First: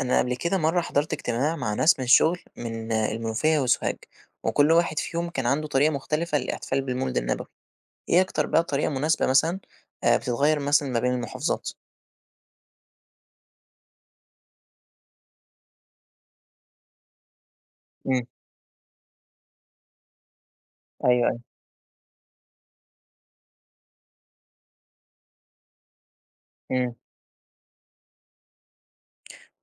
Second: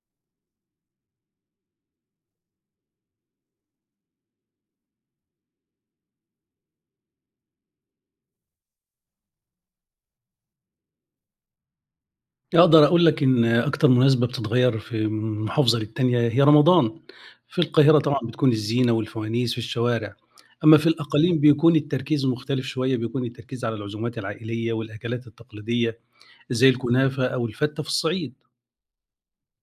أنا قبل كده مرة حضرت اجتماع مع ناس من الشغل من المنوفية وسوهاج، وكل واحد فيهم كان عنده طريقة مختلفة للاحتفال بالمولد النبوي، إيه أكتر بقى طريقة مناسبة مثلا بتتغير مثلا ما بين المحافظات؟ أقدر أقول لك إن أكتر مناسبة بتتغيّر في من محافظة للتانية هي رمضان. في القاهرة طبعًا امم. بتكون الزينة والفوانيس في الشوارع، أمّا في أيوه أيوه. الأقاليم بيكون التركيز مختلف شوية، بيكون التركيز على العزومات العائلية والأكلات التقليدية زي امم. الكنافة أو الفتة في الصعيد.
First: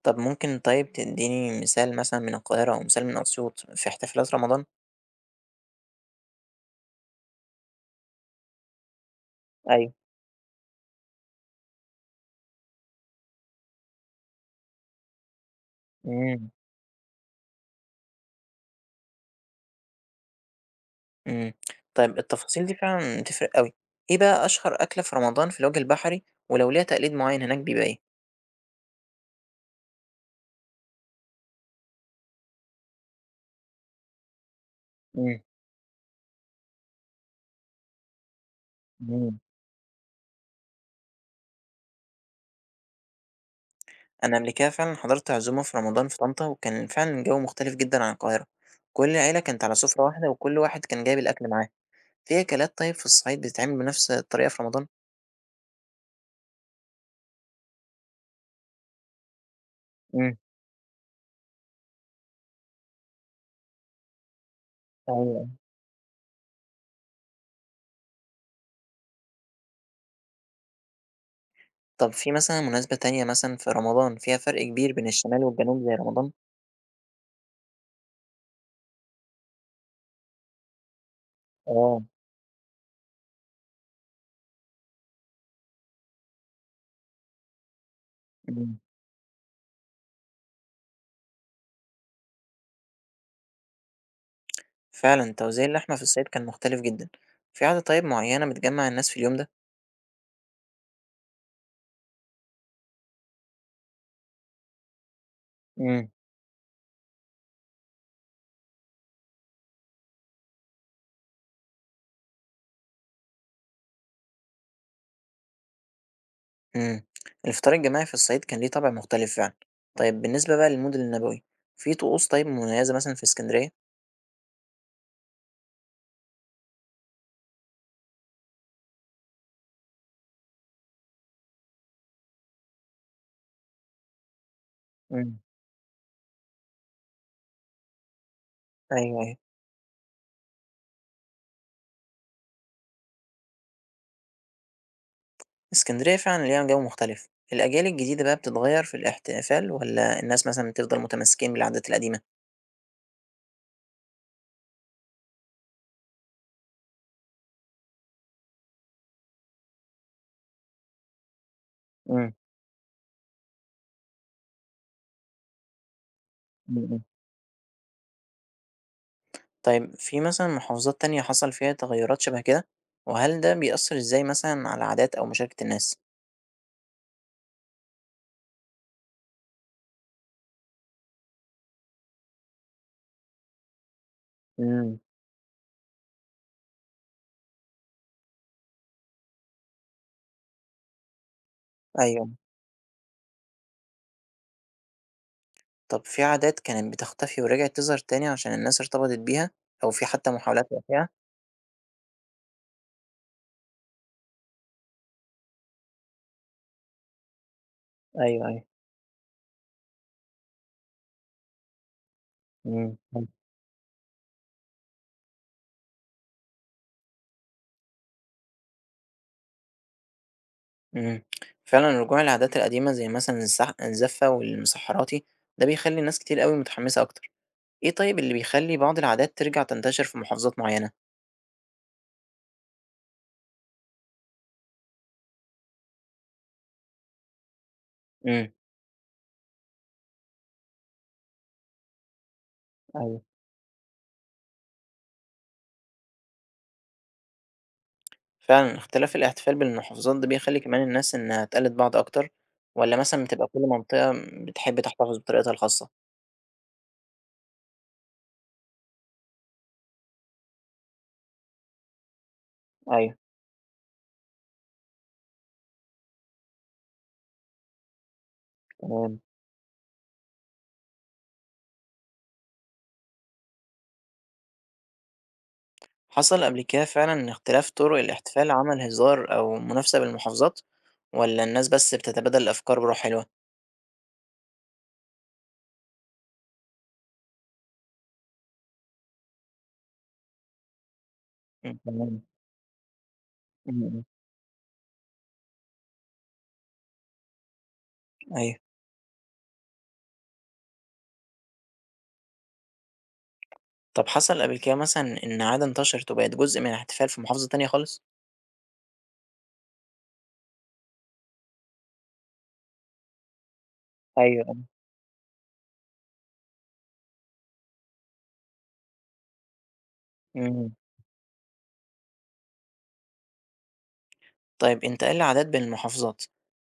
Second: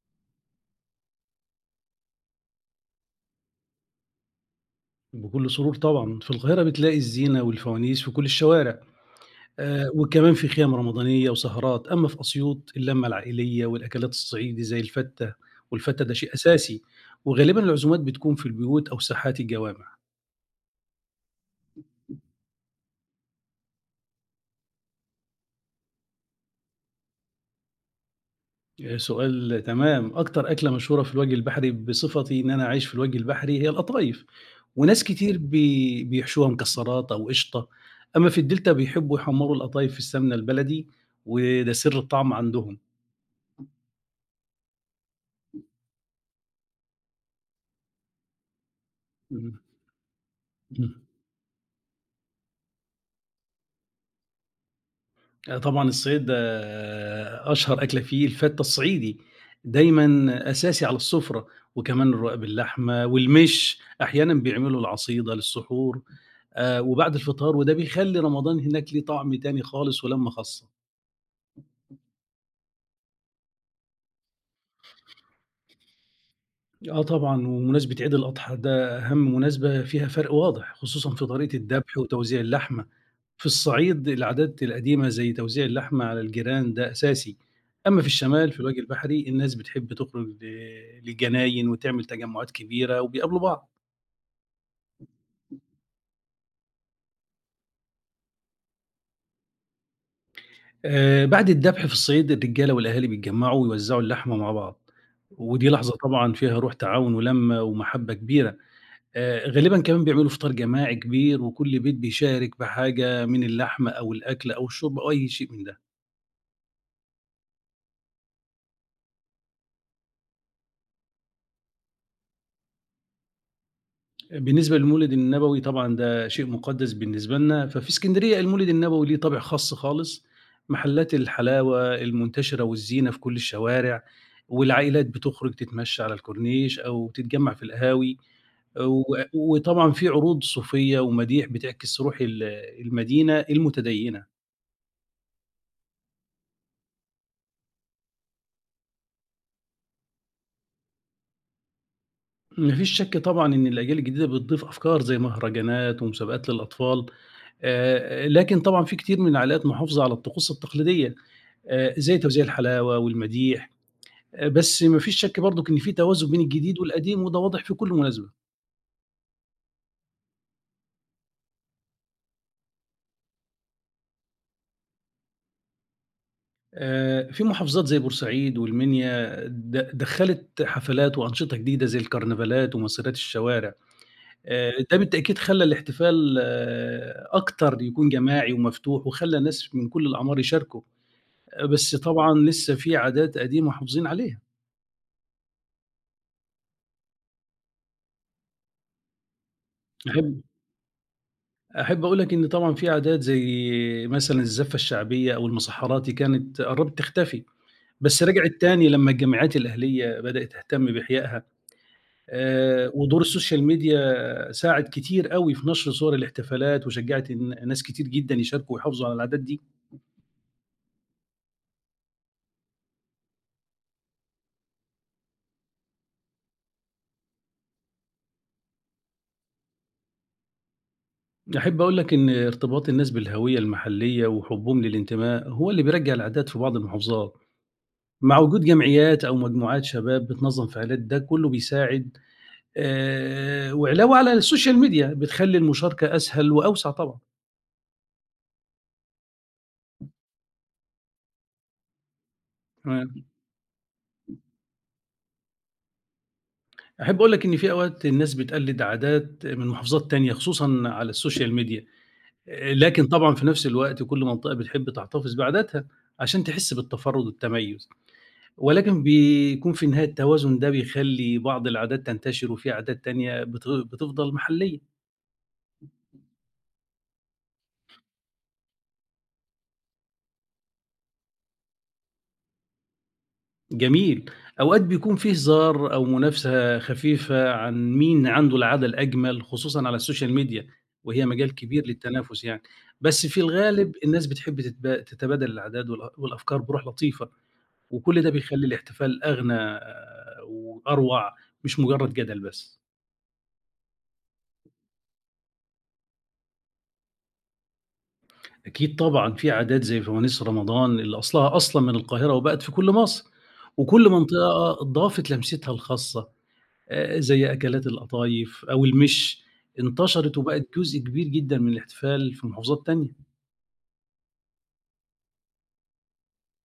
طب ممكن طيب تديني مثال مثلا من القاهرة أو مثال من أسيوط في احتفالات رمضان؟ بكل سرور طبعًا. في القاهرة بتلاقي الزينة والفوانيس في كل الشوارع. أيوه. وكمان في خيام رمضانية وسهرات، أمّا في أسيوط اللمة العائلية والأكلات الصعيدي زي الفتّة، والفتّة ده شيء امم. أساسي، وغالبًا العزومات بتكون في البيوت أو ساحات الجوامع. امم. طيب التفاصيل دي فعلا بتفرق أوي، إيه بقى أشهر أكلة في رمضان في الوجه البحري ولو ليها تقليد معين هناك بيبقى إيه؟ سؤال تمام، أكتر أكلة مشهورة في الوجه البحري بصفتي إن أنا عايش في الوجه البحري هي القطايف، وناس كتير بيحشوها مكسرات أو قشطة، أمّا في الدلتا بيحبّوا امم. يحمّروا القطايف في السمنة البلدي وده سر الطعم عندهم. أنا قبل كده فعلًا حضرت عزومة في رمضان في طنطا، وكان فعلًا الجو مختلف جدًا عن القاهرة، كل العيلة إمم، كانت على سفرة واحدة وكل واحد إمم. كان جايب الأكل معاه، في أكلات طيب في الصعيد بتتعمل بنفس الطريقة في رمضان؟ طبعًا الصعيد ده أشهر أكلة فيه الفتّة الصعيدي، إمم، دايمًا أساسي على السفرة، وكمان الرقاق باللحمة والمِش، أحيانًا بيعملوا العصيدة أيوه. للسحور وبعد الفطار، وده بيخلّي رمضان هناك ليه طعم تاني خالص ولمّة خاصة. طب في مثلًا مناسبة تانية مثلًا في رمضان فيها فرق كبير بين الشمال والجنوب زي رمضان؟ آه طبعًا، ومناسبة عيد الأضحى ده أهم مناسبة فيها فرق واضح، خصوصًا في طريقة الدَبح آه، وتوزيع اللحمة. في الصعيد العادات القديمة زي توزيع اللحمة على الجيران ده أساسي، أما في الشمال في إمم. الوادي البحري الناس بتحب تخرج للجناين وتعمل تجمعات كبيرة وبيقابلوا بعض. فعلًا توزيع اللحمة في الصعيد كان مختلف جدًا، في عادة طيب معينة بتجمع الناس في اليوم ده؟ آه، بعد الذبح في الصعيد الرجالة والأهالي بيتجمعوا ويوزعوا اللحمة مع بعض ودي لحظة إمم. طبعا فيها روح تعاون ولمة ومحبة كبيرة. آه، غالبا كمان بيعملوا فطار جماعي كبير وكل بيت بيشارك بحاجة من اللحمة أو الأكل أو الشرب أو أي شيء من ده. إمم، الفطار الجماعي في الصعيد كان ليه طابع مختلف فعلًا، طيب بالنسبة بقى للمود النبوي، في طقوس طيب مميزة مثلًا في إسكندرية؟ بالنسبة للمولد النبوي طبعًا ده شيء مُقدّس بالنسبة لنا، ففي إسكندرية المولد النبوي ليه طابع خاص خالص، محلات الحلاوة المنتشرة والزينة في كل الشوارع، والعائلات إمم. بتخرج تتمشى على الكورنيش أو تتجمّع في القهاوي، و أيوه، أيوه. وطبعًا في عروض صوفية ومديح بتعكس روح المدينة المتدينة. إسكندرية فعلًا ليها جو مختلف. الأجيال الجديدة بقى بتتغيّر في الاحتفال والّا الناس مثلًا بتفضل متمسكين بالعادات القديمة؟ ما فيش شك طبعًا إن الأجيال الجديدة بتضيف أفكار زي مهرجانات ومسابقات للأطفال، لكن طبعًا في كتير من العائلات محافظة على الطقوس التقليدية، زي إمم، توزيع الحلاوة والمديح، بس ما فيش شك برضك إن في توازن بين إمم، الجديد إمم. والقديم وده واضح في كل مناسبة. طيب في مثلًا محافظات تانية حصل فيها تغيّرات شبه كده؟ وهل ده بيأثّر إزاي مثلًا على عادات أو مشاركة الناس؟ في محافظات زي بورسعيد والمنيا دخّلت حفلات وأنشطة جديدة زي الكرنفالات ومسيرات الشوارع، ده إمم، بالتأكيد خلّى الاحتفال أكتر يكون جماعي ومفتوح وخلّى ناس من كل الأعمار يشاركوا. بس أيوه. طبعًا لسه في عادات قديمة محافظين عليها. طب في عادات كانت بتختفي ورجعت تظهر تاني عشان الناس ارتبطت بيها أو في حتى أحب محاولات لإحيائها؟ أحب أقول لك إن طبعًا في عادات زي مثلًا الزفة الشعبية أو المُسحّراتي كانت قرّبت تختفي، بس أيوه، رجعت أيوه. تاني لمّا الجمعيات الأهلية بدأت تهتم بإحيائها، إمم. ودور السوشيال ميديا ساعد كتير أوي في نشر صور الاحتفالات وشجّعت ناس كتير جدًا يشاركوا ويحافظوا على العادات دي. إمم، فعلًا رجوع العادات القديمة زي مثلًا الزح الزفة والمسحّراتي، ده بيخلّي ناس كتير أوي متحمسة أكتر، إيه طيب اللي بيخلّي بعض العادات ترجع تنتشر في محافظات معينة؟ أحب أقول لك إن ارتباط الناس بالهوية المحلية وحُبّهم للانتماء هو اللي بيرجّع العادات في بعض المحافظات. مع إمم، وجود جمعيات أو مجموعات شباب بتنظم فعاليات ده كله بيساعد. أيوه، وعلاوة على السوشيال ميديا بتخلّي المشاركة أسهل وأوسع طبعًا. فعلًا اختلاف الاحتفال بين المحافظات ده بيخلّي كمان الناس إنها تقلد بعض أكتر، والّا مثلًا تمام، بتبقى كل منطقة بتحب تحتفظ بطريقتها الخاصة؟ أحب أقول لك إن في أوقات الناس بتقلد عادات من محافظات تانية خصوصًا على السوشيال ميديا، لكن أيوه، طبعًا في نفس الوقت كل منطقة بتحب تحتفظ بعاداتها عشان تحس بالتفرد والتميز، ولكن تمام، بيكون في النهاية التوازن ده بيخلّي بعض العادات تنتشر وفي عادات تانية بتفضل محلية. حصل قبل كده فعلًا إن اختلاف طرق الاحتفال عمل هزار أو منافسة بين المحافظات، والّا الناس بس بتتبادل الأفكار بروح حلوة؟ جميل. أوقات بيكون في هزار أو منافسة خفيفة عن مين عنده العادة الأجمل خصوصًا على السوشيال ميديا، وهي مجال إمم، كبير تمام، للتنافس يعني، بس في إمم، الغالب إمم، الناس بتحب تتبادل العادات والأفكار بروح لطيفة، وكل ده أيوه. بيخلّي الاحتفال أغنى وأروع. مش مجرد جدل بس. طب حصل قبل كده مثلًا إن عادة انتشرت وبقت جزء من الاحتفال في محافظة تانية خالص؟ أكيد طبعًا في عادات زي فوانيس رمضان اللي أصلها أصلًا من القاهرة وبقت في كل مصر، وكل أيوه، آه. منطقة ضافت لمستها الخاصة. زي أكلات القطايف أو المِش، انتشرت وبقت إمم، جزء كبير جدًا من الاحتفال في محافظات تانية. طيب انتقال العادات بين المحافظات،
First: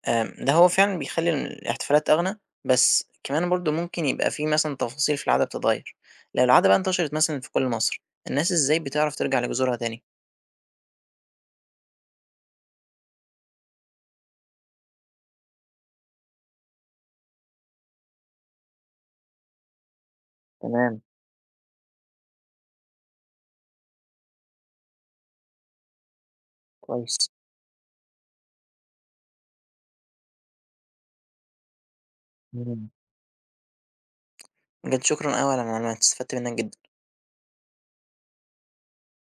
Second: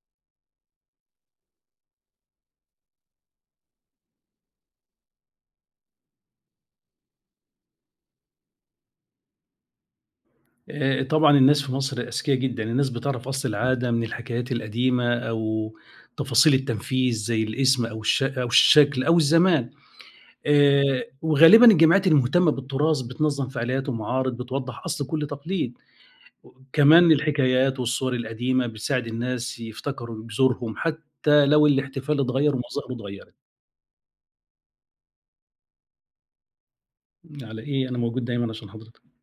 ده هو فعلًا بيخلّي الاحتفالات أغنى، بس كمان برضه ممكن يبقى في مثلًا تفاصيل في العادة بتتغيّر، لو العادة بقى انتشرت مثلًا في كل مصر، الناس إزاي بتعرف ترجع لجذورها تاني؟ طبعًا الناس في مصر أذكيا جدًا، الناس بتعرف أصل العادة من الحكايات القديمة أو تفاصيل التنفيذ زي الاسم أو أو الشكل أو الزمان. تمام، وغالبًا الجمعيات المهتمة بالتراث بتنظم فعاليات ومعارض بتوضّح أصل كل تقليد. كمان كويس. الحكايات والصور القديمة بتساعد الناس يفتكروا جذورهم حتى لو الاحتفال اتغيّر إمم. ومظاهره اتغيّرت. بجد شكرًا أوي على المعلومات، استفدت منّك جدًا. على إيه، أنا موجود دايمًا عشان حضرتك.